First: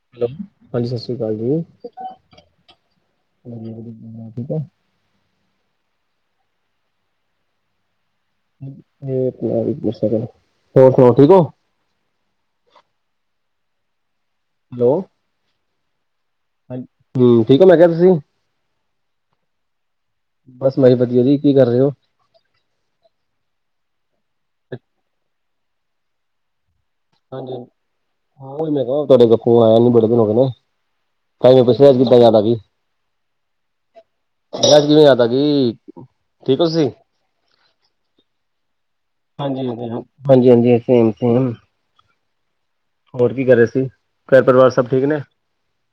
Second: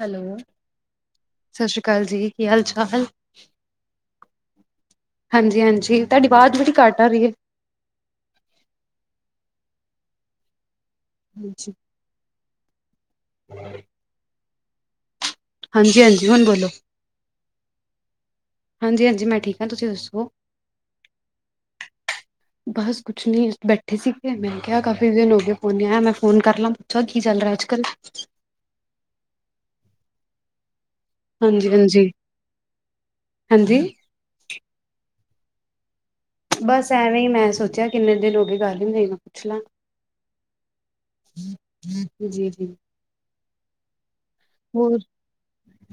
Hello ਹਾਂਜੀ ਸ਼੍ਰੀ ਅਕਾਲ ਜੀ ਸਤਿ ਸ਼੍ਰੀ ਅਕਾਲ ਜੀ ਕੀ ਹਾਲ ਚਾਲ। ਠੀਕ ਹੈ ਹਾਂਜੀ ਹਾਂਜੀ ਤੁਹਾਡੀ ਆਵਾਜ਼ ਬੜੀ ਘੱਟ ਆ ਰਹੀ ਹੈ। ਇਹ ਆਪਣਾ ਵੀ ਸਕ ਹੋਰ ਸੁਣਾਓ। ਠੀਕ ਹੋ ਅੱਛਾ ਹੂੰ। ਹੈਲੋ। ਹਾਂਜੀ ਹਾਂਜੀ ਹੁਣ ਬੋਲੋ। ਹਮ ਠੀਕ ਹੋ ਮੈਂ ਕਿਹਾ ਤੁਸੀਂ ਹਾਂਜੀ ਹਾਂਜੀ ਮੈਂ ਠੀਕ ਹਾਂ ਤੁਸੀਂ ਦੱਸੋ। ਬਸ ਮੈਂ ਵਧੀਆ ਜੀ ਕੀ ਕਰ ਰਹੇ ਹੋ ਬਸ ਕੁਛ ਨੀ ਬੈਠੇ ਸੀਗੇ ਮੈਂ ਕਿਹਾ ਕਾਫੀ ਦਿਨ ਹੋ ਗਏ ਫੋਨ ਆਇਆ ਮੈਂ ਫੋਨ ਕਰ ਲਾਂ। ਪੁੱਛਾ ਕੀ ਚੱਲ ਰਿਹਾ ਹਾਂਜੀ ਹੈ। ਅੱਜ ਕੱਲ੍ਹ। ਹਾਂ ਉਹੀ ਮੈਂ ਕਿਹਾ ਤੁਹਾਡੇ ਕੋਲ ਆਇਆ ਨੀ ਬੜੇ ਦਿਨ ਹੋਗੇ ਨਾਂ। ਤਾਹੀਂ ਮੈਂ ਹਾਂਜੀ ਪੁੱਛਿਆ ਅੱਜ ਹਾਂਜੀ ਕਿਦਾਂ ਯਾਦ ਆ ਗਈ। ਹਾਂਜੀ ਅੱਜ ਕਿਵੇਂ ਯਾਦ ਆ ਗਈ। ਠੀਕ ਹੋ ਤੁਸੀਂ ਬਸ ਐਵੇਂ ਹੀ ਮੈਂ ਸੋਚਿਆ ਕਿੰਨੇ ਦਿਨ ਹੋ ਗਏ ਗੱਲ ਹੀ ਮੇਰੀ ਨਾਲ ਪੁੱਛ ਲ ਹਾਂਜੀ ਹਾਂਜੀ ਹਾਂਜੀ ਸੇਮ ਸੇਮ ਹਮ ਜੀ ਜੀ। ਹੋਰ ਕੀ ਕਰ ਰਹੇ ਸੀ ਘਰ ਪਰਿਵਾਰ ਸਭ ਹੋਰ ਠੀਕ ਨੇ।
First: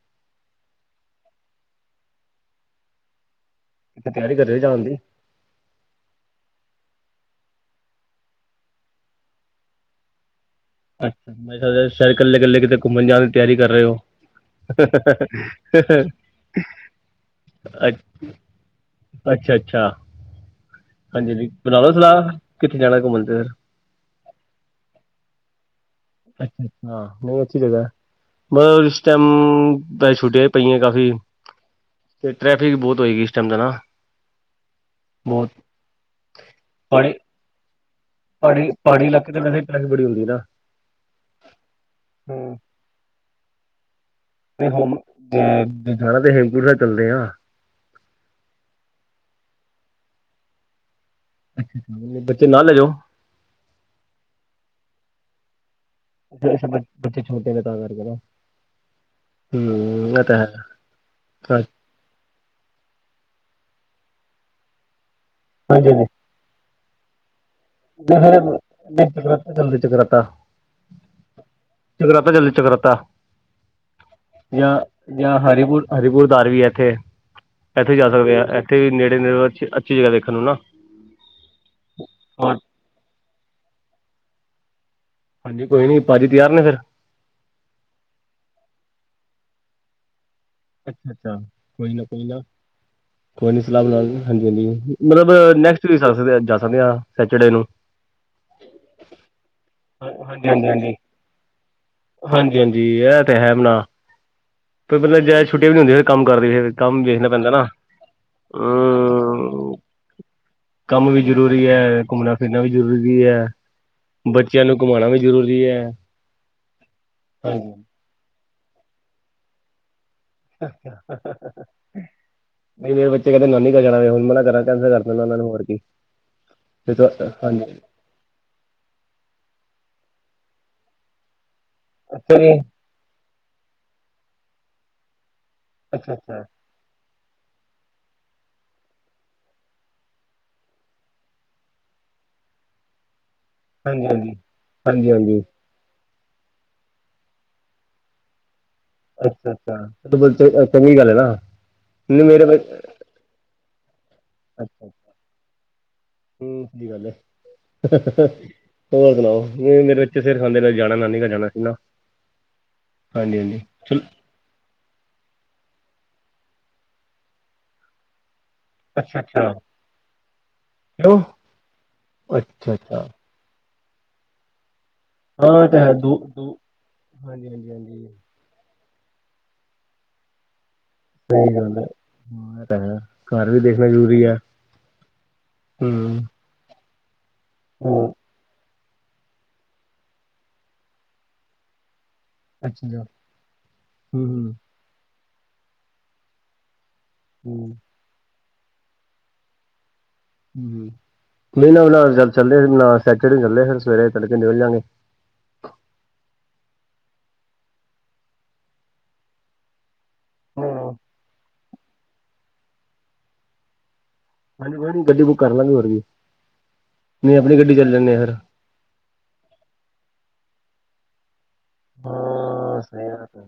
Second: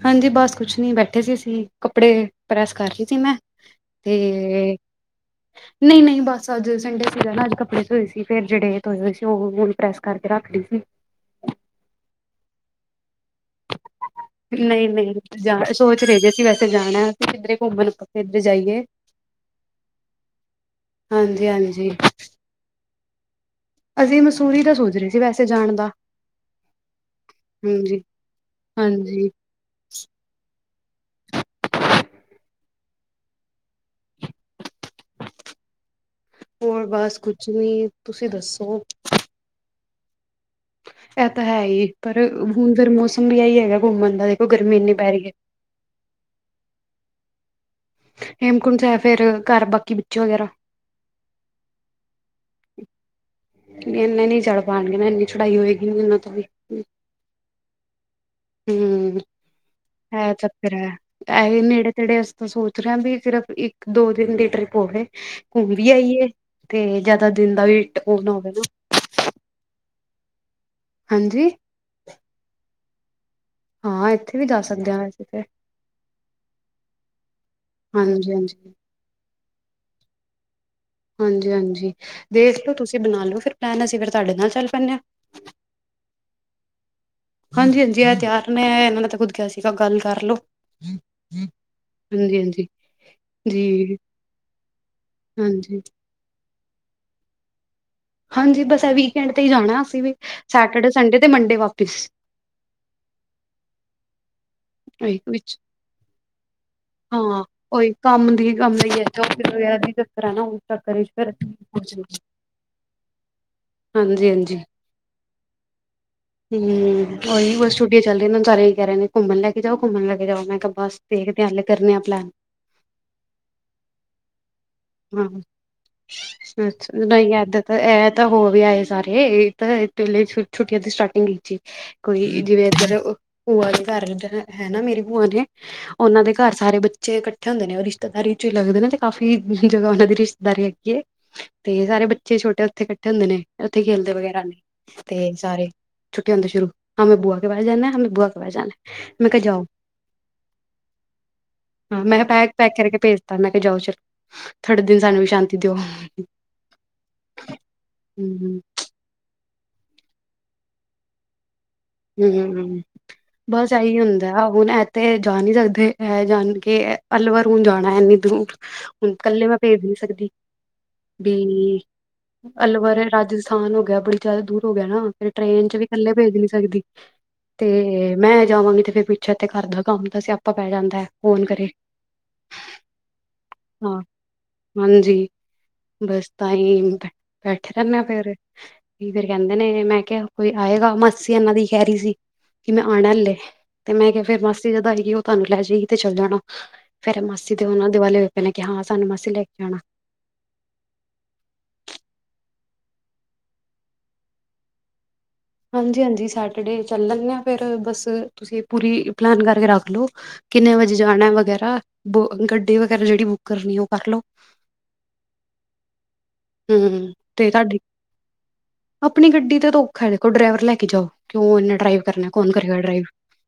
ਹਾਂਜੀ ਬਸ ਕੁਛ ਨੀ ਬੈਠੇ ਸੀ ਅਸੀਂ ਕੱਪੜੇ ਪ੍ਰੈਸ ਕਰ ਰਹੀ ਸੀ ਮੈਂ। ਕਿਤੇ ਤਿਆਰੀ ਕਰ ਰਹੇ ਹੋ ਤੇ ਜਾਣ ਦੀ ਨਹੀਂ ਨਹੀਂ ਬਸ ਅੱਜ ਸੰਡੇ ਸੀਗਾ ਨਾ ਅੱਜ ਕੱਪੜੇ ਚ ਹੋਏ ਸੀ ਫਿਰ ਜਿਹੜੇ ਧੋਏ ਹੋਏ ਸੀ ਉਹ ਗੋਲ ਪ੍ਰੈਸ ਕਰਕੇ ਰੱਖ ਰਈ ਸੀ। ਅੱਛਾ ਮੇ ਖਰੇ ਸ਼ਾਏ ਕੱਲੇ ਕਲੇ ਕਿਤੇ ਘੁੰਮਣ ਜਾਣ ਦੀ ਤਿਆਰੀ ਕਰ ਰਹੇ ਹੋ। ਨਹੀਂ ਨਹੀਂ ਜਾ ਸੋਚ ਰਹੇ ਜੇ ਅਸੀਂ ਵੈਸੇ ਜਾਣਾ ਅਸੀ ਕਿੱਧਰੇ ਘੁੰਮਣੇ ਕਿੱਧਰ ਜਾਈਏ। ਅੱਛਾ ਅੱਛਾ ਹਾਂਜੀ ਹਾਂਜੀ ਬਣਾ ਲਓ ਸਲਾਹ ਕਿੱਥੇ ਜਾਣਾ ਘੁੰਮਣ ਤੇ ਫਿਰ। ਅਸੀਂ ਮਸੂਰੀ ਦਾ ਸੋਚ ਰਹੇ ਸੀ ਵੈਸੇ ਜਾਣ ਦਾ। ਅੱਛਾ ਅੱਛਾ ਨਹੀਂ ਅਛੀ ਜਗਹ ਹਾਂਜੀ ਬ ਇਸ ਟਾਈਮ ਹਾਂਜੀ ਬ ਛੁੱਟੀਆਂ ਪਈਆਂ ਕਾਫੀ ਤੇ ਟਰੈਫਿਕ ਬਹੁਤ ਹੋਏਗੀ ਇਸ ਟਾਈਮ ਹਣਾ। ਬਹੁਤ ਹੋਰ ਪਹਾੜੀ ਬਸ ਕੁਛ ਵੀ ਪਹਾੜੀ ਪਹਾੜੀ ਇਲਾਕੇ ਤੇ ਮ ਤੀਲਕਨ ਬੜੀ ਹੁੰਦੀ ਹੈ ਨਾ। ਇਹ ਤਾਂ ਹੈ ਹੀ ਪਰ ਹੁਣ ਫਿਰ ਮੌਸਮ ਵੀ ਆਹੀ ਹੈਗਾ ਘੁੰਮਣ ਦਾ ਦੇਖੋ ਤੇ ਗਰਮੀ ਇੰਨੀ ਹੁਣ ਪੈ ਰਹੀ ਹੈ। ਜਾਣਾ ਤੇ ਹੇਮਕੁਰ ਸਾਹਿਬ ਚੱਲਦੇ ਆ। ਹੇਮਕੁੰਡ ਸਾਹਿਬ ਫੇਰ ਘਰ ਬਾਕੀ ਬੱਚੇ ਵਗੈਰਾ। ਅੱਛਾ ਅੱ ਬੱਚੇ ਨਾਲ ਲੈ ਜਾਓ। ਇੰਨੇ ਨ ਨਹੀਂ ਚੜ ਪਾਉਣਗੇ ਇੰਨੀ ਚੜਾਈ ਹੋਏਗੀ ਨਾ। ਅੱਛ, ਅੱਛਾ ਬੱਚੇ ਛੋਟੇ ਨੇ ਤਾਂ ਕਰਕੇ ਨਾ। ਹਮ ਹਮ ਇਹ ਤਾਂ ਹੈ ਚੱਕਿਰ ਹੇ। ਜਿਹੜੇ ਅਸੀਂ ਤਾਂ ਸੋਚ ਰਹੇ ਹ ਵੀ ਸਿਰਫ ਇੱਕ ਦੋ ਦਿਨ ਦੀ ਟ੍ਰਿਪ ਹੋਵੇ ਘੁੰਮ ਵੀ ਹਾਂਜੀ ਆਈਏ। ਤੇ ਜਿਆਦਾ ਦਿਨ ਦਾ ਵੀ ਉਹ ਨਾ ਹੋਵੇ ਨਾ ਫਿਰ ਚੱਕਤਾ ਜਲਦੀ ਚੱਕਰਾਤਾ [unintelligible] ਹਾਂਜੀ। ਚਕਰਾਤਾ ਜਲਦੀ ਚੱਕਰਰਾਤਾ ਹਾਂ ਇੱਥੇ ਵੀ ਜਾ ਜਾਂ ਸਕਦੇ ਹਾਂ ਵੈਸੇ ਜਾਂ ਤੇ ਹਰੀਪੁਰ ਹਰੀਪੁਰਦਾਰ ਵੀ ਹੈ ਇੱਥੇ। ਇੱਥੇ ਜਾ ਹਾਂਜੀ ਸਕਦੇ ਆ ਹਾਂਜੀ ਇੱਥੇ ਵੀ ਨੇੜੇ ਰ ਅੱਛੀ ਜਗ੍ਹਾ ਦੇਖਣ ਨੂੰ ਨਾ। ਹਾਂਜੀ ਹਾਂਜੀ ਹਾਂ। ਦੇਖ ਲੋ ਤੁਸੀਂ ਬਣਾ ਲਓ ਫਿਰ ਪਲੈਨ ਅਸੀਂ ਫਿਰ ਤੁਹਾਡੇ ਨਾਲ ਚੱਲ ਪੈਂਂਦੇ ਹਾਂ। ਹਾਂਜੀ ਕੋਈ ਨਹੀਂ ਭਾਜੀ ਤਿਆਰ ਨੇ ਫਿਰ। ਹਾਂਜੀ ਹਾਂਜੀ ਇਹ ਤਿਆਰ ਨੇ ਇਹਨਾਂ ਨੇ ਤਾਂ ਖੁਦ ਕਿਹਾ ਸੀਗਾ ਗੱਲ ਕਰਲੋ। ਅੱਛਾ ਅੱਛਾ ਕੋਈ ਲ ਕੋਈਨਾ ਕੋਈ ਨੀ ਸਲਾਹ ਜੀ ਬਣਾ ਲਈ, ਹਾਂਜੀ ਹਾਂਜੀ ਮਤਲਬ ਹਾਂਜੀ ਨੈਕਸਟ ਸਕਦੇ ਜਾ ਸਕਦੇ ਹਾਂ ਸੈਚਡੇ ਨੂੰ, ਹਾਂਜੀ ਬਸ ਵੀਕਐਂਡ ਤੇ ਹੀ ਜਾਣਾ ਅਸੀਂ ਵੀ ਹਾਂਜੀ ਹਾਂਜੀ ਹਾਂਜੀ ਸੈਟਰਡੇ ਸੰਡੇ ਤੇ ਮੰਡੇ ਵਾਪਿਸ। ਹਾਂਜੀ ਹਾਂਜੀ ਇਹ ਤੇ ਹੈ ਬਣਾ ਤੇ ਮਤਲਬ ਜ ਵਿੱਚ [unintelligible] ਛੁੱਟੀਆਂ ਨੀ ਹੁੰਦੀ ਫਿਰ ਕੰਮ ਕਰਦੇ ਫਿਰ ਕੰਮ ਵੇਖਣਾ ਹਾਂ ਪੈਂਦਾ ਨਾ ਉਹੀ ਕੰਮ ਦੀ ਕੰਮ ਦਾ ਹੀ ਹੈ ਜੋਬ ਹਮ ਵਗੈਰਾ ਦੀ ਚੱਕਰ ਹੈ ਨਾ ਉਸ ਚੱਕਰ ਵਿੱਚ ਕੰਮ ਵੀ ਫਿਰ ਜ਼ਰੂਰੀ ਹੈ ਘੁੰਮਣਾ ਫਿਰਨਾ ਵੀ ਜ਼ਰੂਰੀ ਹੈ ਹਾਂਜੀ ਹਾਂਜੀ ਬੱਚਿਆਂ ਨੂੰ ਘੁਮਾਉਣਾ ਵੀ ਜ਼ਰੂਰੀ ਹੈ ਹਾਂਜੀ ਵ ਚੱਲ ਸਾਰੇ ਕਹਿ ਰਹੇ ਨੇ ਘੁੰਮਣ ਲੈ ਕੇ ਜਾਓ ਘੁੰਮਣ ਲੈ ਕੇ ਜਾਓ ਮੈਂ ਕਿਹਾ ਬੱਸ ਦੇਖ ਏ ਕਰਨੇ ਆ ਪਲੈਨ ਨਹੀਂ ਮੇਰੇ ਬੱਚ ਕਹਿੰਦੇ ਨਾਨੀ ਕਰ ਜਾਣਾ ਹੁਣ ਮੈਂ ਕਰਾਂ ਕੈਂਸਲ ਕਰ ਦਿੰਦਾ ਹਾਂ ਉਹਨਾਂ ਨੂੰ ਹੋਰ ਕੀ ਅੱਛਾ ਨਹੀਂ ਐਦਰ ਹਾਂਜੀ ਤਾਂ ਇਹ ਤਾਂ ਹੋ ਵੀ ਆਏ ਸਾਰੇ ਇਹ ਤਾਂ ਸਕੂਲਾ ਛੁੱਟੀਆਂ ਦੀ ਸਟਾਰਟਿੰਗ ਵਿਚ ਹੀ। ਅੱਛਾ ਕੋਈ ਜੀ ਜਿਵੇਂ ਇਧਰ ਭੂਆ ਦੇ ਘਰ ਹੈ ਨਾ ਮੇਰੀ ਭੂਆ ਨੇ ਉਹਨਾਂ ਦੇ ਅੱਛਾ-ਅੱਛਾ, ਘਰ ਸਾਰੇ ਬੱਚੇ ਬੱਚੇ ਇਕੱਠੇ ਹੁੰਦੇ ਨੇ ਉਹ ਰਿਸ਼ਤੇਦਾਰੀ ਚ ਹੀ ਲਗਦੇ ਨੇ ਤੇ ਕਾਫੀ ਜਗ੍ਹਾ ਉਹਨਾਂ ਦੀ ਰਿਸ਼ਤੇਦਾਰੀ ਹੈਗੀ ਏ ਤੇ ਸਾਰੇ ਬੱਚੇ ਛੋਟੇ ਉੱਥੇ ਇਕੱਠੇ ਹੁੰਦੇ ਨੇ ਉੱਥੇ ਖੇਲਦੇ ਹਾਂਜੀ-ਹਾਂਜੀ, ਵਗੈਰਾ ਨੇ ਤੇ ਹਾਂਜੀ-ਹਾਂਜੀ, ਸਾਰੇ ਛੋਟੇ ਹੁੰਦਾ ਛੁਰੂ ਹਮੇ ਬੂਆ ਕੇ ਘਰ ਜਾਣਾ ਹੇ ਹਮੇ ਬੂਆ ਕੇ ਘਰ ਜਾਣਾ ਹੈ। ਅੱਛਾ, ਅੱਛਾ ਚ ਬਲ ਚੰਗੀ ਗੱਲ ਹੈ ਨਾ ਹਾਂ ਮੈਂ ਨਈ ਮੇਰੇ ਬੈਗ ਬ ਪੈਕ ਕਰਕੇ ਭੇਜਤਾ ਮੈਂ ਕਿਹਾ ਜਾਓ ਚਲ ਥੋੜੇ ਦਿਨ ਸਾਨੂੰ ਵੀ ਸ਼ਾਂਤੀ ਦਿਓ। ਹੂ ਸਹੀ ਗੱਲ ਹੈ। ਹਮ ਹੋਰ ਸੁਣਾਓ ਨਹੀਂ ਮੇਰੇ ਬੱਚੇ ਸਿਰ ਖਾਂਦੇ ਨੇ ਜਾਣਾ ਨਾਨੀ ਘਰ ਜਾਣਾ ਨਾ ਹੂ ਹਾਂਜੀ-ਹਾਂਜੀ। ਬਸ ਇਹੀ ਚਲ ਹੁੰਦਾ। ਹੁਣ ਇਥੇ ਜਾ ਨਹੀਂ ਸਕਦੇ ਹੈ ਏ ਜਾਣ ਕੇ ਅਲਵਰ ਹੁਣ ਜਾਣਾ ਇੰਨੀ ਦੂਰ ਹੁਣ ਕੱਲੇ ਅੱਛਾ, ਮੈਂ ਭੇਜ ਨੀ ਸਕਦੀ ਕਿਉਂ, ਵੀ ਅਲਵਰ ਅੱਛਾ-ਅੱਛਾ, ਰਾਜਸ ਆਸਾਨ ਹੋ ਗਿਆ ਬੜੀ ਜ਼ਿਆਦਾ ਦੂਰ ਹੋ ਗਿਆ ਨਾ ਫਿਰ ਹਾਂ ਟ੍ਰਰੇਨ ਐ ਚ ਵੀ ਤਾਂ ਹੈ ਇਕੱਲੇ ਭੇਜ ਨਹੀਂ ਦੂ-ਦੂ ਸਕਦੀ। ਹਾਂਜੀ-ਹਾਂਜੀ-ਹਾਂਜੀ, ਤੇ ਮੈਂ ਜਾਵਾਂਗੀ ਤੇ ਫਿਰ ਪਿੱਛੇ ਤੇ ਘਰ ਦਾ ਕੰਮ ਦਾ ਸਿਆਪਾ ਪੈ ਜਾਂਦਾ ਹੈ। ਕੌਣ ਸਹੀ ਕਰੇ ਗੱਲਦਾ ਹੈ ਹਾਂ ਤੇ ਹੈ ਘਰ ਵੀ ਦੇਖਣਾ ਹਾਂ ਜ਼ਰੂਰੀ ਆ ਹਾਂਜੀ ਬਸ ਤਾਂ ਹੀ ਬੈਠੇ ਰਹਿੰਦੇ ਹੂੰ। ਫਿਰ ਫਿਰ ਕਹਿੰਦੇ ਨੇ ਮੈਂ ਕਿਹਾ ਕੋਈ ਆਏਗਾ ਮਾਸੀ ਇਹਨਾਂ ਦੀ ਖਹਿ ਰਹੀ ਸੀ ਕਿ ਮੈਂ ਅੱਛਾ, ਆਣਾ ਹੂੰ-ਹੂੰ, ਅੱਲੇ ਤੇ ਮੈਂ ਕਿਹਾ ਫਿਰ ਮਾਸੀ ਜਦਾਂ ਸੀਗੀ ਉਹ ਤੁਹਾਨੂੰ ਲੈ ਜਾਏਗੀ ਤੇ ਚੱਲ ਜਾਣਾ ਫਿਰ ਮਾਸੀ ਦੇ ਉਹਨਾਂ ਦੀਵਾਲੇ ਪਹਿ ਨੇ ਕਿ ਹਾਂ ਸਾਨੂੰ ਮਾਸੀ ਲੈ ਕੇ ਆਉਣਾ ਹੂ ਹੂ ਨਹੀਂ ਨਾ ਨਾਲ ਚੱਲੇ ਨਾ ਸੈਚੜੇ ਚੱਲੇ ਫਿਰ ਸਵੇਰੇ ਤੜਕੇ ਨਿਕਲ ਜਾਂਗੇ। ਹਾਂਜੀ, ਹਾਂਜੀ ਸੈਚੜੇ ਚੱਲ ਲੈਂਦੇ ਹਾਂ ਫਿਰ ਬਸ ਤੁਸੀਂ ਪੂਰੀ ਪਲੈਨ ਕਰਕੇ ਰੱਖ ਲਓ। ਕਿੰਨੇ ਹਾਂ। ਵਜੇ ਜਾਣਾ ਵਗੈਰਾ ਬ ਗੱਡੀ ਵਗੈਰਾ ਜਿਹੜੀ ਬੁੱਕ ਕਰਨੀ ਉਹ ਕਰ ਲੋ ਹਾਂਜੀ ਹੋਰ ਕੋਈ ਨੀ ਗੱਡੀ ਬੁੱਕ ਕਰ ਲਾਂਗੇ ਹੋਰ ਕਿ ਹਮ ਨਹੀਂ ਤੇ ਆਪਣੀ ਤੁਹਾਡੀ ਗੱਡੀ ਚੱਲ ਜਾਂਦੇ ਆ ਆਪਣੀ ਗੱਡੀ ਦਾ ਤੇ ਔਖਾ ਦੇਖੋ ਡਰਾਈਵਰ ਲੈ ਕੇ ਜਾਓ ਕਿਉਂ ਇੰਨੇ ਡਰਾਈਵ ਕਰਨਾ ਕੌਣ ਕਰੇਗਾ ਹਾਂ ਡਰਾਈਵ ਸਹੀ ਗੱਲ ਹੈ।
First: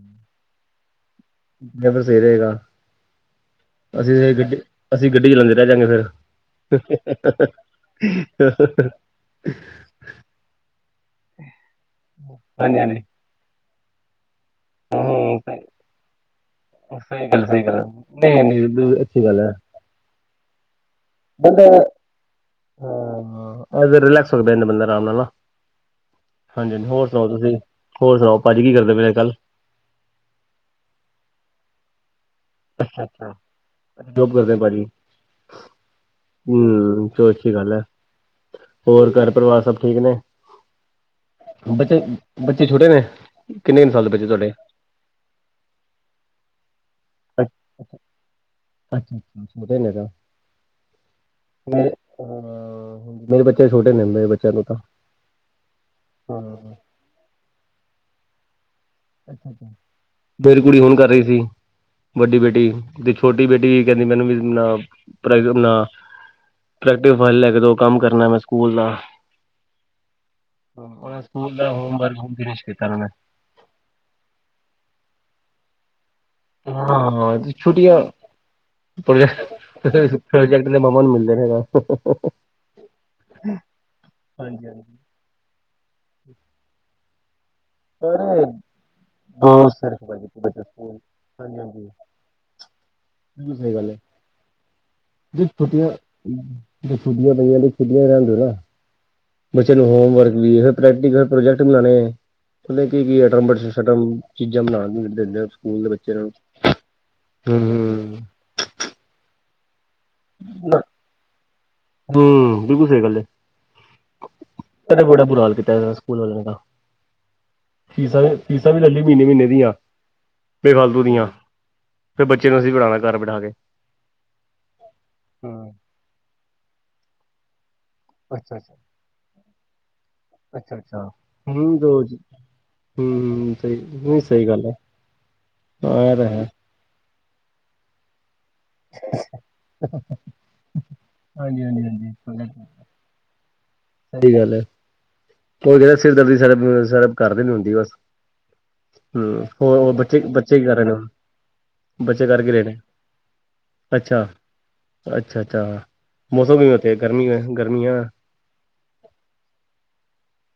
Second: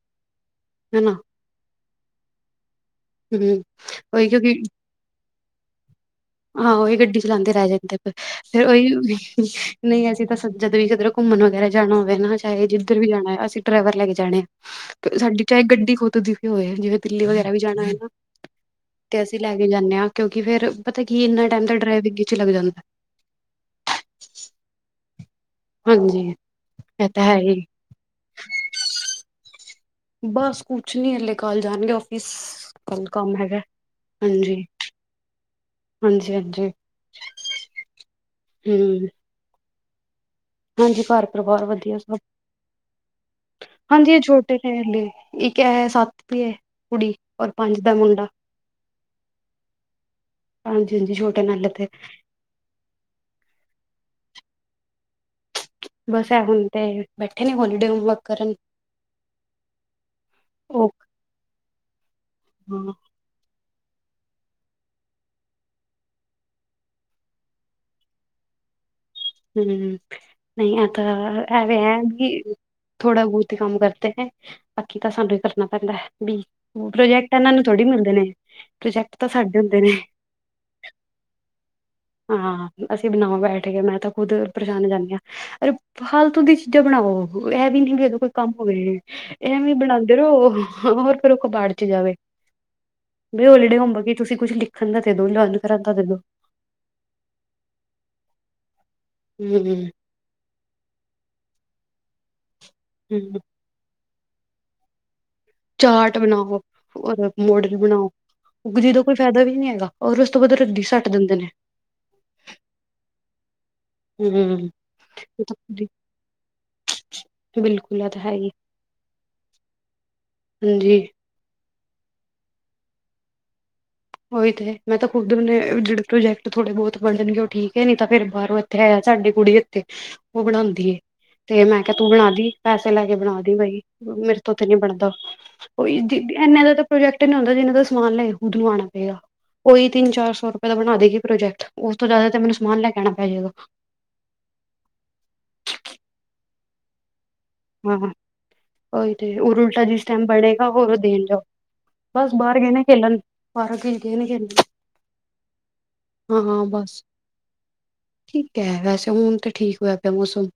ਹੈਨਾ ਇਹ ਫਿਰ ਸਹੀ ਰਹੇਗਾ ਹੂ ਅਸੀਂ ਉਹੀ ਫਿਰ ਕਿਉਂਕਿ ਗੱਡੀ ਅਸੀਂ ਗੱਡੀ ਚਲਾਉਂਦੇ ਰਹਿ ਜਾਂਗੇ ਫਿਰ। ਆਹੋ ਉਹੀ ਗੱਡੀ ਚਲਾਉਂਦੇ ਰਹਿ ਜਾਂਦੇ ਫਿਰ ਉਹੀ ਨਹੀਂ ਅਸੀਂ ਤਾਂ ਜਦ ਵੀ ਕਿਧਰ ਘੁੰਮਣ ਵਗੈਰਾ ਜਾਣਾ ਹੋਵੇ ਨਾ ਚਾਹੇ ਹਾਂਜੀ ਜਿੱਧਰ ਹਾਂਜੀ ਵੀ ਜਾਣਾ ਅਸੀਂ ਡਰਾਈਵਰ ਲੈ ਕੇ ਜਾਣਾ। ਹੂੰ ਸਾਡੀ ਚਾਹੇ ਗੱਡੀ ਖੁਦ ਦੀ ਹੋਏ ਜਿਵੇਂ ਦਿੱਲੀ ਸਹੀ ਗੱਲ ਵਗੈਰਾ ਵੀ ਸਹੀ ਜਾਣਾ ਗੱਲ। ਹੈਨਾ ਨਹੀਂ, ਬਿਲਕੁਲ ਅੱਛੀ ਗੱਲ ਹੈ। ਨਆ ਕਿਉਂਕਿ ਫਿਰ ਪਤਾ ਕੀ ਇੰਨਾ ਬੰਦਾ ਟਾਈਮ ਦਾ ਡਰਾਈਵਿੰਗ ਵਿੱਚ ਲੱਗ ਜਾਂਦਾ। ਹਾਂ ਅ ਰਿਲੈਕਸ ਹੋ ਜਾਂਦਾ ਬੰਦਾ ਆਰਾਮ ਨਾਲ ਨਾ ਹਾਂਜੀ। ਹਾਂਜੀ, ਹਾਂਜੀ ਹੋਰ ਇਹ ਤਾਂ ਸੁਣਾਓ ਹੈ ਤੁਸੀਂ ਹੀ ਹੋਰ ਸੁਣਾਓ ਭਾਜੀ ਕੀ ਕਰਦੇ ਪੇ ਕੱਲ ਬਸ ਕੁਛ ਨੀ ਹਲੇ ਕੱਲ ਜਾਣਗੇ ਆਫਿਸ ਕੱਲ ਕੰਮ ਹੈਗਾ ਹਾਂਜੀ਼। ਹੂ ਚਲੋ ਅੱਛੀ ਗੱਲ ਹੈ ਹੂੰ ਹੋਰ ਘਰ ਪਰਿਵਾਰ ਸਭ ਠੀਕ ਨੇ ਹਾਂਜੀ ਘਰ ਪਰਿਵਾਰ ਵਧੀਆ ਬੱਚੇ ਸਭ ਬੱਚੇ ਛੋਟੇ ਨੇ ਕਿੰਨੇ ਕੁ ਸਾਲ ਦੇ ਹਾਂਜੀ ਇਹ ਬੱਚੇ ਤੁਹਾਡੇ ਛੋਟੇ ਨੇ ਹਲੇ ਇੱਕ ਹੈ ਸੱਤ ਦੀ ਕੁੜੀ ਔਰ ਪੰਜ ਦਾ ਮੁੰਡਾ ਅੱਛਾ, - ਅੱਛਾ ਹਾਂਜੀ ਹਾਂਜੀ ਛੋਟੇ ਨੇ ਹਲੇ ਤੇ [unintelligible] ਮੇਰੇ ਬੱਚੇ ਛੋਟੇ ਨੇ ਮੇਰੇ ਬੱਚਿਆਂ ਨੂੰ ਤਾਂ ਬਸ ਹਾਂ ਹੈ ਹੁਣ ਤੇ ਬੈਠੇ ਨੇ ਹੋਲੀਡੇ ਹੋਮਵਰਕ ਕਰਨ ਮੇਰੀ ਕੁੜੀ ਉਹ ਹੁਣ ਕਰ ਰਹੀ ਸੀ ਵੱਡੀ ਬੇਟੀ ਹਾਂ ਦੇਖੋ ਛੋਟੀ ਬੇਟੀ ਵੀ ਕਹਿੰਦੀ ਮੈਨੂੰ ਵੀ ਨਾ ਪ੍ਰਈਵੇਟ ਬਣਾ ਪ੍ਰੈਕਟਿਸ ਫਾਈਲ ਲੇ ਕੇ ਦੋ ਕੰਮ ਕਰਨਾ ਮੈਂ ਸਕੂਲ ਦਾ ਹਮ ਨਹੀਂ ਆ ਤਾਂ ਉਹ ਸਕੂਲ ਹੈ ਦਾ ਹੈ ਹੋਮਵਰਕ ਹੁਣ ਕੀ ਫਿਨਿਸ਼ ਕੀਤਾ ਉਹਨਾਂ ਨੇ ਥੋੜਾ ਬਹੁਤ ਹੀ ਕੰਮ ਕਰਦੇ ਨੇ ਬਾਕੀ ਤਾਂ ਸਾਨੂੰ ਹੀ ਕਰਨਾ ਪੈਂਦਾ ਵੀ ਪ੍ਰੋਜੈਕਟ ਇਹਨਾਂ ਨੂੰ ਥੋੜ੍ਹੀ ਮਿਲਦੇ ਨੇ ਪ੍ਰੋਜੈਕਟ ਤਾਂ ਪ੍ਰੋਜੈਕ, ਸਾਡੇ ਹੁੰਦੇ ਨੇ ਪ੍ਰੋਜੈਕਟ ਦੇ ਮੰਮਾ ਨੂੰ ਮਿਲਦੇ ਹੈਗਾ ਹਾਂ ਅਸੀਂ ਬਣਾਓ ਬੈਠ ਕੇ ਮੈਂ ਤਾਂ ਖੁਦ ਪਰੇਸ਼ਾਨ ਹਾਂਜੀ ਜਾਂਦੀ ਹਾਂ ਅਰੇ ਫਾਲਤੂ ਦੀ ਚੀਜ਼ਾਂ ਬਣਾਓ ਇਹ ਵੀ ਨੀ ਜਦੋਂ ਕੋਈ ਅਰੇ ਕੰਮ ਹੋਵੇ ਨੇ ਦੋ ਇਹਵੇ ਵੀ ਸਿਰ ਬਣਾਉਂਦੇ ਖਪਾਈ ਕੀਤੀ ਰਹੋ ਬੱਚੇ ਸਕੂਲ ਹੋਰ ਫਿਰ ਉਹ ਹਾਂਜੀ ਕਬਾੜ ਹਾਂਜੀ ਚ ਜਾਵੇ। ਵੀ ਬਿਲਕੁਲ ਸਹੀ ਹੋਲੀਡੇ ਗੱਲ ਹੋਮ ਹੈ ਵਰਕ ਕਿ ਤੁਸੀਂ ਕੁਝ ਲਿਖਣ ਦਾ ਦੇ ਦੋ ਜੇ ਲੈਨ ਛੁੱਟੀਆਂ ਰੱਦਾਂ ਦੇ ਛੁੱਟੀਆਂ ਪਈਆਂ ਤੇ ਛੁਟੀਆਂ ਰਹਦੇ ਨਾ, ਬੱਚੇ ਹਮ ਨੂੰ ਹੋਮ ਵਰਕ ਵੀ ਇਹ ਪ੍ਰੈਕਟੀਕਲ ਪ੍ਰੋਜੈਕਟ ਬਣਾਉਣੇ ਆ ਪਤਾ ਕੀ ਕੀ ਹਮ [unintelligible] ਚੀਜ਼ਾਂ ਬਣਾਉਣ ਨਹੀਂ ਦਿੰਦੇ ਸਕੂਲ ਦੇ ਬੱਚੇ ਚਾਟ ਨੂੰ ਬਣਾਓ ਰ ਮੋਡਲ ਬਣਾਓ ਉਗਜੀ ਦਾ ਕੋਈ ਫਾਇਦਾ ਵੀ ਨੀ ਹੈਗਾ। ਔਰ ਉਸ ਤੋਂ ਬਾਅਦ ਰੱਦੀ ਸੱਟ ਦਿੰਦੇ ਨੇ ਹੂ ਬਿਲਕੁਲ ਸਹੀ ਗੱਲ ਹਮ ਤੁਹਾਡਾ ਬੜਾ ਬੁਰਾ ਹਾਲ ਕੀਤਾ ਸਕੂਲ ਦਾ ਬਿਲਕੁਲ ਇਹ ਤਾਂ ਹੈ ਹੀ ਫੀਸਾਂ-ਫੀਸਾਂ ਵੀ ਲੈ ਲਈ ਮਹੀਨੇ-ਮਹੀਨੇ ਦੀਆਂ ਹਾਂਜੀ ਬੇਫਾਲਤੂ ਦੀਆਂ ਫਿਰ ਬੱਚੇ ਨੂੰ ਅਸੀਂ ਪੜਾਉਣਾ ਘਰ ਬਠਾ ਕੇ ਉਹੀ ਤੇ ਮੈਂ ਤਾਂ ਖੁਦ ਹੂੰ ਜਿਹੜੇ ਪ੍ਰੋਜੈਕਟ ਥੋੜੇ ਬਹੁਤ ਪੜ੍ਹਣਗੇ ਉਹ ਠੀਕ ਕਿ ਨੀ ਤਾਂ ਫੇਰ ਅੱਛਾ ਬਾਹਰੋਂ ਅੱਛਾ ਇੱਥੇ ਆਇਆ ਸਾਡੇ ਕੁੜੀ ਇੱਥੇ ਉਹ ਅੱਛਾ ਬਣਾਉਂਦੀ ਏ ਅੱਛਾ ਤੇ ਹੂੰ ਮੈਂ ਕਿਹਾ ਦੋ ਤੂੰ ਬਣਾ ਦੀ ਪੈਸੇ ਲੈ ਕੇ ਬਣਾ ਹੂੰ ਦੀ ਸਹੀ ਬਾਈ ਨਹੀਂ ਮੇਰੇ ਸਹੀ ਤੋਂ ਤੇ ਗੱਲ ਹੈ ਨੀ ਬਣਦਾ ਉਹ ਹਾਂ ਇਹ ਤਾਂ ਹੈ ਇਨੇ ਦਾ ਪ੍ਰੋਜੈਕਟ ਨੇ ਆਂਦਾ ਜਿਨ੍ਹਾਂ ਦਾ ਸਮਾਨ ਲੈਏਦ ਆਉਣਾ ਉਈ ਤਿੰਨ ਚਾਰ ਸੌ ਰੁਪਏ ਦਾ ਬਣਾ ਦੇਗੀ ਪ੍ਰੋਜੈਕਟ ਹਾਂਜੀ ਹਾਂਜੀ ਉਸ ਤੋਂ ਹਾਂਜੀ ਜ਼ਿਆਦਾ ਤੇ ਮੈਨੂੰ ਸਮਾਨ ਲੈ ਕੇਹਿਣਾ ਪੈ ਜਾਏਗਾ। ਸਹੀ ਗੱਲ ਹੈ ਕੋਈ ਕਹਿੰਦਾ ਸਿਰ ਦਰਦੀ ਸ ਸ ਕਰਦੇ ਨੀ ਹੁੰਦੀ ਬਸ ਹਾਂ ਉਹੀ ਤੇ ਹੂੰ ਉਹਰ ਉਲਟਾ ਹੋਰ ਜਿਸ ਬੱਚੇ ਟਾਈਮ ਬੱਚੇ ਕੀ ਬਣੇਗਾ ਕਰ ਰਹੇ ਨੇ ਹੋਰ ਹੁਣ? ਦੇਣ ਜਾਓ ਬਸ ਬਾਹਰ ਗਹਣੇ ਖੇਲਣ ਪਾਰਕ ਵਿੱਚ ਗਹਣੇ ਖੇਲਣ ਅੱਛਾ, ਅੱਛਾ ਹਾਂ ਮੌਸਮ ਹਾਂ ਕਿਵੇਂ ਉੱਥੇ ਬਸ ਗਰਮੀ, ਗਰਮੀ ਆ ਠੀਕ ਹੈ ਵੈਸੇ ਹੁਣ ਤੇ ਠੀਕ ਹੋਇਆ ਪਿਆ ਮੌਸਮ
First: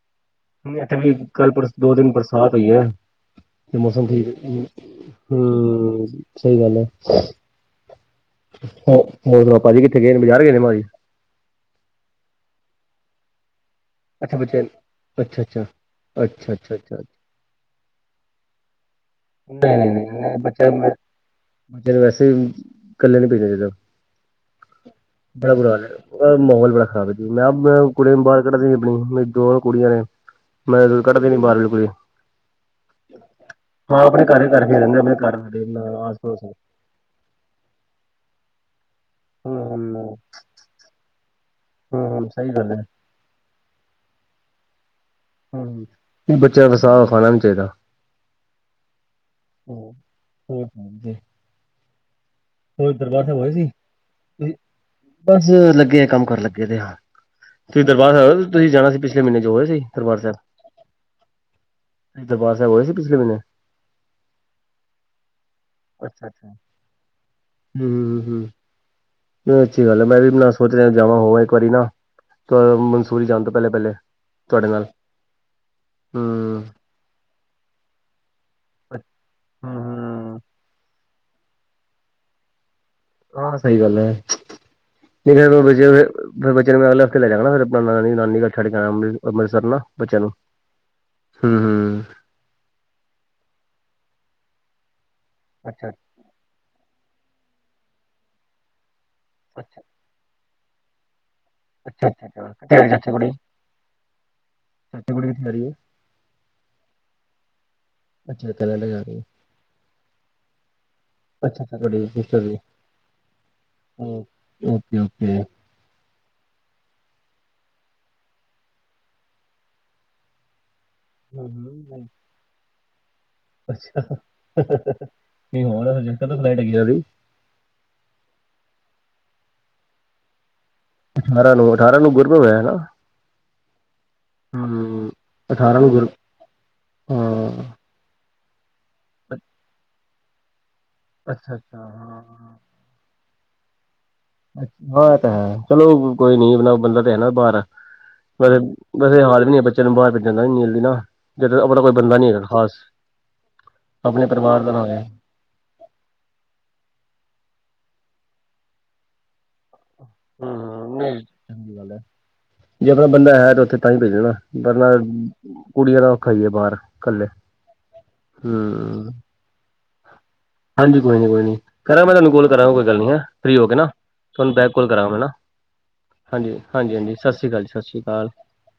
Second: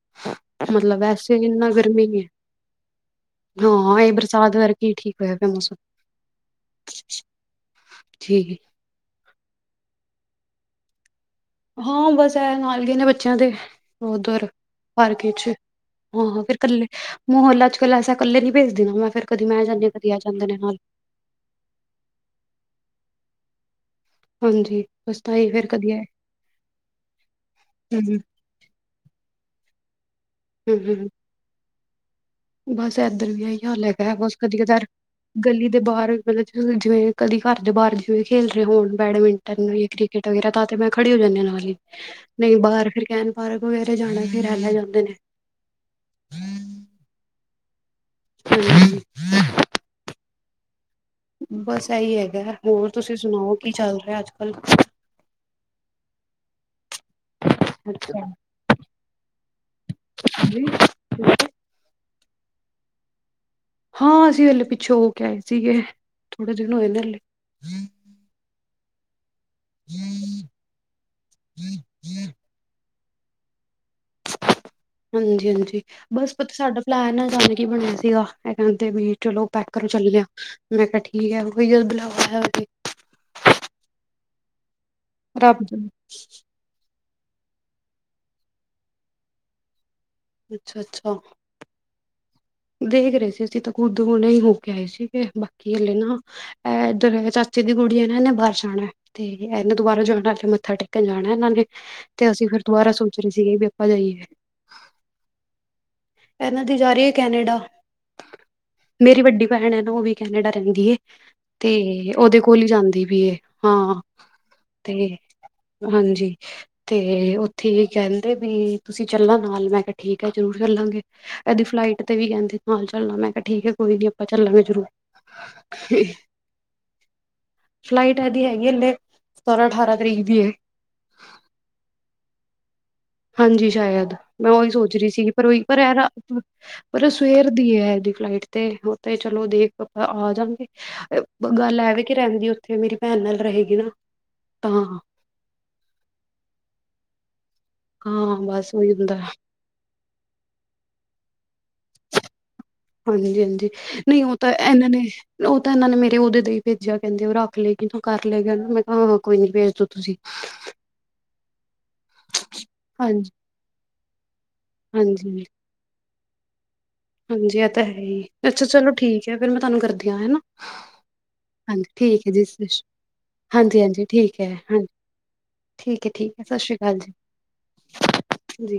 ਮਤਲਬ ਵੈਸੇ ਇੰਨਾ ਦੋ ਗਰਮੀ ਦਿਨ ਨੀ ਬਰਸਾਤ ਹੋਈ ਹੈ। ਤੇ ਹਾਂ ਮੌਸਮ ਇਹ ਠੀਕ ਬਰਸਾਤ ਹਮ ਕਰਕੇ ਹੀ ਠੀਕ ਹੋਇਆ ਪਿਆ ਮੌਸਮ ਸਹੀ ਗੱਲ ਹੈ। ਠੀਕ ਉਹ ਹੋਰ ਪਾਪਾ ਜੀ ਕਿੱਥੇ ਗਏ ਨੇ ਬਜ਼ਾਰ ਗਏ ਨੇ ਪਾਜੀ ਹਾਂ ਬਸ ਐ ਨਾਲ ਗ ਨੇ ਬੱਚਿਆਂ ਦੇ ਅੱਛਾ ਉਧਰ ਬੱਚੇ ਪਾਰਕੇ ਅੱਛਾ ਅੱਛਾ ਚ ਹਾਂ ਅੱਛਾ ਫਿਰ ਅੱਛਾ ਕੱਲੇ ਅੱਛਾ ਮੂੰ ਹੋਲਾ ਚਕਲ ਆਸ਼ਾ ਕੱਲ ਨੀ ਭੇਜਦੀ ਮ ਫਿਰ ਕਦੀ ਮੈਂ ਜਾਂਦੀ ਨਹੀਂ ਹਾਂ ਕਦੀ ਆ ਨਹੀਂ [unintelligible] ਜਾਂਦੇ ਨੇ ਬੱਚਾ ਨਾਲ ਬੱਚੇ ਨੂੰ ਵੈਸੇ ਕੱਲੇ ਨੀ ਪੀਣਾ ਜਦੋਂ ਹਾਂਜੀ ਬਸ ਤਾਂ ਹੀ ਬੜਾ ਫੇਰ ਬੁਰਾ ਹਾਲ ਕਦੀ ਹੈ। ਮਾਹਗੌਲ ਬੜਾ ਖਰਾਬ ਹੈ। ਜੀ ਮੈਂ ਕੁੜੇ ਹਮ ਬਾਅ ਕੱਢਦੀ ਆਪਣੀ ਮੇਰੀ ਦੋ ਕੁੜੀਆਂ ਨੇ ਹਮ ਮੈਂ ਹਮ ਕੱਢਦੀ ਬਾਹਰਵ ਕੁੜ ਬਸ ਇਏਧਰ ਵੀ ਇਹੀ ਹਾਲ ਹੈਕ ਹੈ। ਆਪਣੇ ਬਸ ਘਰ ਹੀ ਕਦੀ ਘਰ ਫਿਰ ਕਾਰ ਰਹਿੰਦੇ ਆਪਣੇ ਗਲੀ ਦੇ ਘਰ ਬਾਹਰ ਆਸ ਪੜੋਸ ਮਤਲਬ ਜਿਵੇਂ ਕਦੀ ਘਰ ਦੇ ਬਾਹਰ ਜਿਵੇਂ ਖੇਲ ਰਹੇ ਹੋਣ ਬੈਡਮਿੰਟਨ ਜਾਂ ਹੂੰ-ਹੂੰ, ਕ੍ਰਿਕਟ ਵਗੈਰਾ ਤਾਂ ਤੇ ਮੈਂ ਖੜੀ ਹੋ ਜਾਂਦੀ ਹ ਨਾਲ ਹੀ ਹੂੰ-ਹੂੰ ਸਹੀ ਨਹੀਂ ਗੱਲ ਐ, ਬਾਹਰ ਫਰ ਕੈਨ ਪਾਰਕ ਵਗੈਰਾ ਜਾਣਾ ਫ ਹੈਲਾ ਜਾਂਦੇ ਨੇ ਹਮ ਬੱਚਿਆਂ ਵਸ ਸੁਗ ਖਾਣਾ ਨਹੀਂ ਚਾਹੀਦਾ। ਹਮ ਹਮ ਠੀਕ ਹ ਜੀ [unintelligible] ਬਸ ਇਹੀ ਹੈਗਾ ਹੋਰ ਤੁਸੀਂ ਦਰਬਾਰ ਸਾਹਿਬ ਹੋਏ ਸੁਣਾਓ ਸੀ? ਕੀ ਚੱਲ ਰਿਹਾ ਅੱਜ ਕੱਲ ਬਸ ਲੱਗੇ ਆ ਕੰਮ ਕਰਨ ਲੱਗੇ ਤੇ ਹਾਂ ਤੁਸੀਂ ਦਰਬਾਰ ਅੱਛਾ ਸਾਹਿਬ ਤੁਸੀਂ ਜਾਣਾ ਸੀ ਪਿਛਲੇ ਮਹੀਨੇ ਜੋ ਹੋਏ ਸੀ ਦਰਬਾਰ ਸਾਹਿਬ। ਜੀ ਦਰਬਾਰ ਸਾਹਿਬ ਹੋਏ ਸੀ ਪਿਛਲੇ ਮਹੀੇਨੇ ਹਾਂ ਅਸੀਂ ਹਲੇ ਪਿੱਛੋਂ ਹੋ ਕੇ ਆਏ ਸੀਗੇ ਥੋੜੇ ਦਿਨ ਹੋਏ ਨੇ ਹਲੇ ਹਮ ਹਮ ਅੱਛੀ ਗੱਲ ਹੈ ਮੈਂ ਵੀ ਨਾ ਸੋਚ ਰਿਹਾ ਜਾਵਾਂ ਹੋਾਂ ਇੱਕ ਵਾਰੀ ਨਾ ਪਰ ਸੂ ਹੀ ਜਾਣ ਤੋਂ ਪਹਿਲੇ-ਪਹਿਲੇ ਤੁਹਾਡੇ ਨਾਲ ਹਾਂਜੀ- ਹਾਂਜੀ ਬਸ ਪਤਾ ਹੂੰ। ਸਾਡਾ ਪਲੈਨ ਆ ਜਾਾਨਕ ਬਣਿਆ ਸੀਗਾ ਇਹ ਕਹਿੰਦੇ ਵੀ ਚਲੋ ਪੈਕ ਕਰੋ ਚੱਲਿਆ। ਹੂੰ-ਹੂੰ। ਮੈਂ ਕਿਹਾ ਠੀਕ ਹੈ। ਬੁਲਾਇਆ ਹਾਂ ਸਹੀ ਗੱਲ ਹੈ ਤੇ ਫਿਰ ਰੱਬ ਬੇ ਫ ਫ ਮੈਂ ਅਗਲੇ ਹਫ਼ਤੇੈ ਲੈਜਾ ਗਾ ਫਿਰ ਆਪਨੀ ਨਾਨੀ ਛਡ ਜਾਣਾ ਅੰਮ੍ਰਿਸਰ ਨਾ ਬੱਚਿਆਂ ਨੂੰ ਅੱਛਾ-ਅੱਛਾ ਹਮ ਹੂੰ ਦੇਖ ਰਹੇ ਸੀ ਅਸੀਂ ਤਾਂ ਖੁੱਦੁਣੇ ਹੀ ਹੋ ਕੇ ਆਏ ਸੀਗੇ ਬਾਕੀ ਅੱਛਾ ਹਲੇ ਨਾ ਇੱਧਰ ਚਾਚੇ ਦੀ ਗੁੜੀਆ ਹੈ ਨਾ ਇਹਨੇ ਬਾਹਰ ਜਾਣਾ ਤੇ ਇਹਨਾਂ ਅੱਛਾ ਦੁਬਾਰੋਂ ਜਾਣ ਵਾਲੇ ਮੱਥਾ ਟੇਕ ਜਾਣਾ ਇਹਨਾਂ ਨੇ ਅੱਛਾ ਅੱਛਾ ਤੇ ਅਸੀਂ ਅੱਛਾ ਫੇਰ ਤੇਰੀ ਦੁਬਾਰਾ ਚਾਚੀ ਸੋਚ ਰਹੇ ਕੁੜੀ ਸੀਗੇ ਵੀ ਆਪਾਂ ਜਾਈਏ। [unintelligible] [inaudible] ਇਹਨਾਂ ਦੀ ਜਾ ਰਹੀ ਹੈ ਕੈਨੇਡਾ। ਅੱਛਾ ਕੈਨੇਡਾ ਜਾ ਰਹੀ ਮੇਰੀ ਹੈ ਵੱਡੀ ਭੈਣ ਹੈ ਨਾ ਉਹ ਵੀ ਕੈਨੇਡਾ ਰਹਿੰਦੀ ਏ ਅੱਛਾ ਤੇ ਅੱਛਾ ਤੁਹਾਡੀ ਉਹਦੇ ਸਿਸਟਰ ਦੀ ਕੋਲ ਹੀ ਜਾਂਦੀ ਵੀ ਐ। Okay okay. ਹਾਂਜੀ। ਤੇ ਉੱਥੇ ਕਹਿੰਦੇ ਵੀ ਤੁਸੀਂ ਚੱਲਾਂ ਨਾਲ ਮੈਂ ਕਿਹਾ ਠੀਕ ਹੈ ਜ਼ਰੂਰ ਚੱਲਾਂਗੇ। ਕਦੀ ਫਲਾਈਟ ਤੇ ਵੀ ਕਹਿੰਦੇ ਨਾਲ ਚੱਲਣਾ ਮੈਂ। ਠੀਕ ਐ। ਕੋਈ ਨੀ ਅੱਛਾ ਆਪਾਂ ਚੱਲਾਂਗੇ ਜਰੂਰ। ਨਹੀਂ ਹੋਰ ਹਜੇ ਕਦੋਂ ਫਲਾਈਟ ਹੈਗੀ ਉਹਦੀ ਫਲਾਈਟ ਆਦੀ ਹੈਗੀ ਲੇਟ ਸੋਲਾਂ ਅਠਾਰਾਂ ਤਰੀਕ ਦੀ ਏ। ਅਠਾਰਾਂ ਨੂੰ ਅਠਾਰਾਂ ਨੂੰ ਗੁਰਪੁਰਬ ਹੋਇਆ ਨਾ। ਹਾਂਜੀ। ਸ਼ਾਇਦ ਮੈਂ ਉਹੀ ਸੋਚ ਰਹੀ ਹੂੰ ਸੀਗੀ। ਪਰ ਉਹੀ ਪਰ ਅਠਾਰਾਂ ਨੂੰ ਗੁਰ ਪਰ ਹਾਂ ਸਵੇਰ ਦੀ ਐ ਇਹਦੀ ਫਲਾਈਟ। ਤੇ ਉੱਥ ਚਲੋ ਦੇਖ ਆਪਾਂ ਆ ਜਾਦੀ ਅੱਛਾ ਅੱਛਾ ਗੱਲ ਐਵੇਂ ਕਿ ਹਾਂ ਰਹਿੰਦੀ ਉੱਥੇ ਮੇਰੀ ਭੈਣ ਨਾਲ ਰਹੇਗੀ ਨਾ ਤਾਂ ਤੇ ਹੈ ਚਲੋ ਕੋਈ ਨੀ ਮਤਲਬ ਬੰਦਾ ਤੇ ਹੈ। ਨਾ ਬਾਹਾਰ ਹਾਂ ਬਸ ਉਹੀ ਹੁੰਦਾ ਵੈਸੇ-ਵੈਸੇ ਹਾਲ ਵੀ ਨੀ ਬੱਚਾ ਚਲ ਬ ਪ ਜਾਂਦਾ ਨੀ ਨਾਲ ਦਾ ਨਾ ਜਦ ਆਪ ਤਾਂ ਕੋਈ ਬਦਾ ਨੀ ਹੈਗਾ ਖਾਸ ਹਾਂਜੀ- ਹਾਂਜੀ ਨਹੀਂ ਆਪਣੇ ਉਹ ਤਾਂ ਪਰਿਵਾਰ ਦਾ ਨਾ ਇਹਨਾਂ ਹੋਇਆ ਨੇ ਉਹ ਤਾਂ ਇਹਨਾਂ ਨੇ ਮੇਰੇ ਉਹਦੇ ਹੀ ਭੇਜਿਆ ਕਹਿੰਦੇ ਉਹ ਰੱਖ ਲਏ ਕਿ ਕਰ ਲਏ ਗ ਮੈਂ ਕਿਹਾ ਹਾਂ ਕੋਈ ਨੀ ਭੇਜ ਦੋ ਤੁਸੀਂ [inaudible] ਚੰਗੀ ਗੱਲ ਹੈ ਜੇ ਆਪਣਾ ਹਾਂਜੀ ਬੰਦਾ ਹੈ ਤੇ ਉੱਥੇ ਤਾਂ ਹੀ ਭੇਜਗਾ। ਬਰਨਾ ਹਾਂਜੀ ਕੁੜੀਆਂ ਦਾ ਔਖਾ ਹੀ ਹੈ ਬਾਹਰ। ਕੱਲੇ ਹਾਂਜੀ, ਇਹ ਤਾਂ ਹੈ ਹੀ ਅੱਛਾ ਚਲੋ ਹਮ ਠੀਕ ਹੈ ਫੇਰ ਮੈਂ ਤੁਹਾਨੂੰ ਕਰਦੀ ਹਾਂ ਹਨਾ। ਹਾਂਜੀ, ਕੋਈ ਨੀ ਕੋਈ ਨੀ ਹਾਂਜੀ ਕਰਾਂਗਾ ਮੈਂ ਠੀਕ ਤੁਹਾਨੂੰ ਹੈ ਜੀ ਕੋਲ ਕਰਾਂਗਾ। ਕੋਈ ਗੱਲ ਨੀ ਹੈ। ਫਰੀ ਹੋ ਕੇ ਹਾਂਜੀ ਨਾ ਹਾਂਜੀ ਠੀਕ ਹੈ ਤੁਹਾਨੂੰ ਬੈਕ ਹਾਂਜੀ ਕੋਲ ਕਰਾਂਗਾ ਮੈਂ ਨਾ। ਠੀਕ ਹੈ ਠੀਕ ਹੈ ਸਤਿ ਹਾਂਜੀ, ਸ਼੍ਰੀ ਹਾਂਜੀ, ਅਕਾਲ ਜੀ ਹਾਂਜੀ। ਸਤਿ ਸ਼੍ਰੀ ਅਕਾਲ ਜੀ। ਸਤਿ ਸ਼੍ਰੀ ਅਕਾਲ। ਜੀ